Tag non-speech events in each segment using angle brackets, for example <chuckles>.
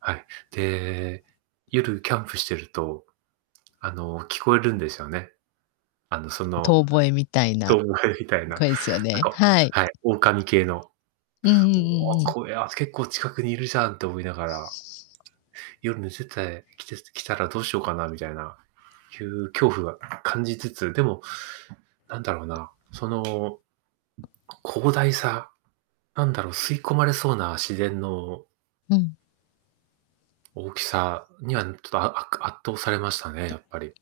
はい、で、夜キャンプしてると、あの、聞こえるんですよね。あの、その、遠吠えみたいな遠吠えみたいな、な声ですよんね、かはい。はい、狼系の。うんうんおうんお、うん。これは、す結構近くにいるじゃんって思いながら。夜寝ててきてきたらどうしようかなみたいな、いう恐怖は感じつつ、でも、なんだろうな、その広大さ、なんだろ、吸い込まれそうな自然のうん。大きさには、ん、ちょっと、ああっか圧倒されましたね、やっぱり。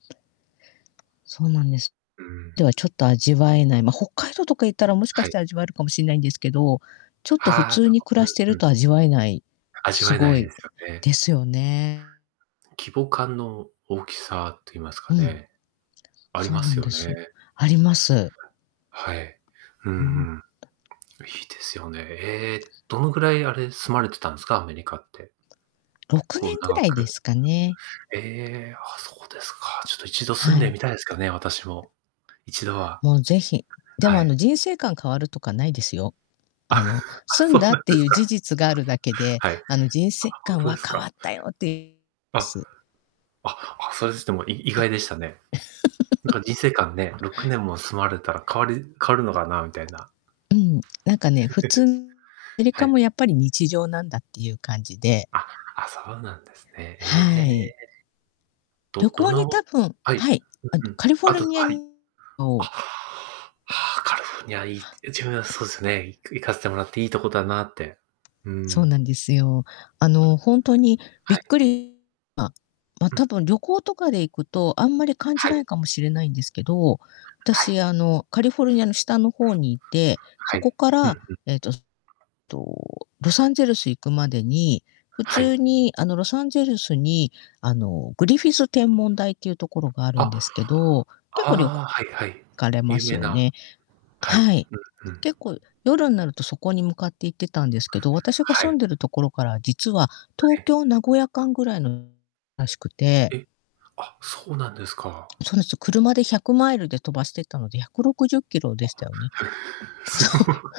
そうなんです。うん。ではちょっと味わえない。ま、北海道とか行ったらもしかはしい。て味わえるかもしんないんですけど、ちょっと普はあ、通そっにか、暮らしてうんるうん。と味わえない。味すわえなごいでいすよね。ですよね。規模感の大きさって言いますうかん。ね。ありそうまなんすよですよ。ね。あります。はい。うほんんうん。と。いいですよね。ええ、どのぐらい、あれ、住まれてたんですか？アメリカって。ろ結くね構んぐ長らいでく。すかね。ええ、あ、そうですか。ちょっと一度住んはでい。みたいですけどね、私も。一度は。もうぜひ。でも、はあい。の、人生観変わるとかないですよ。あ、あの、<laughs> あ、住んそうだっなんてでいすう事か。実があるだけで、はい。あ、あの、人生ほん観とではす変わか。ったよって <unintelligible> であ、す。あ、あ、それにしてもい意あ。外でしたね。なんか <chuckles> 人生観ね、6年も住まれたら変わり変わるのかなみたいな。うん、なんかね、普通、ア <chuckles> メリはカい。もやっぱり日常なんだっていう感じで。あ、あ、そうなんですね。えはい。え。ど旅ど行に多の分はい。はい、あの、うんうん。カリフォあルとニアはい。あ、のは、カリフォルニアいいいは。自分はそうすね、行く行かせてもらっていいとこだなって。うーそうん。なんですよ。あの、ほんとにびっはい。くり <unintelligible> なま、ま、うたん。ぶん旅行とかで行くと、あんまり感じはないい。かもしれないんですけど、はい。私、あの、カリフォルニアの下の方にいて、はそこい。かうんら、うん。ええと、そと、ロサンゼルス行くまでに、普はい。通に、あの、ロサンゼルスに、あの、グリフィス天文台っていうところがあるんあ。ですけど、結構旅行ああ、はいはい。行かれま有す名よな。ね。はい、はい。うんうん。結構夜んなるとそこに向かって行ってたんですけど、私がは住い。んでるところから実は東 <unintelligible> 京名古屋間ぐらいの <unintelligible> らしくて。え、あ、そうなんですか。そうですよ。車で100マイルで飛ばしてったので、160キロでしあ。たよね。<chuckles> そう。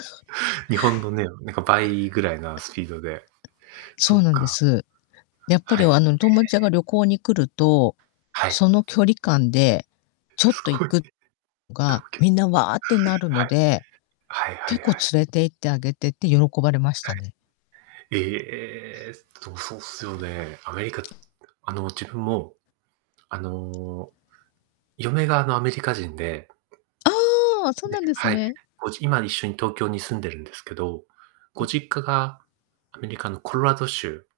そう。日本のね、なんか倍ぐらいなスピードで。そそうっなんでか。す。やっぱはり、おい。あの、友達が旅行に来ると、はい。その距離感でちょっすと行ごい。く <chuckles> のが東京。みんな、わあってなるはのい。で、はいは結い構はい。連れて行ってあげてって喜ばれましはたね。い。えっと、そうっすよね。アメリカ、あの、自分も、あの、嫁が、あの、アメリカ人で。ああ、そうなで、んですはい。ね。ごじ今一緒に東京に住んでるんですけど、うごん。実家がアメリカのコロラド州。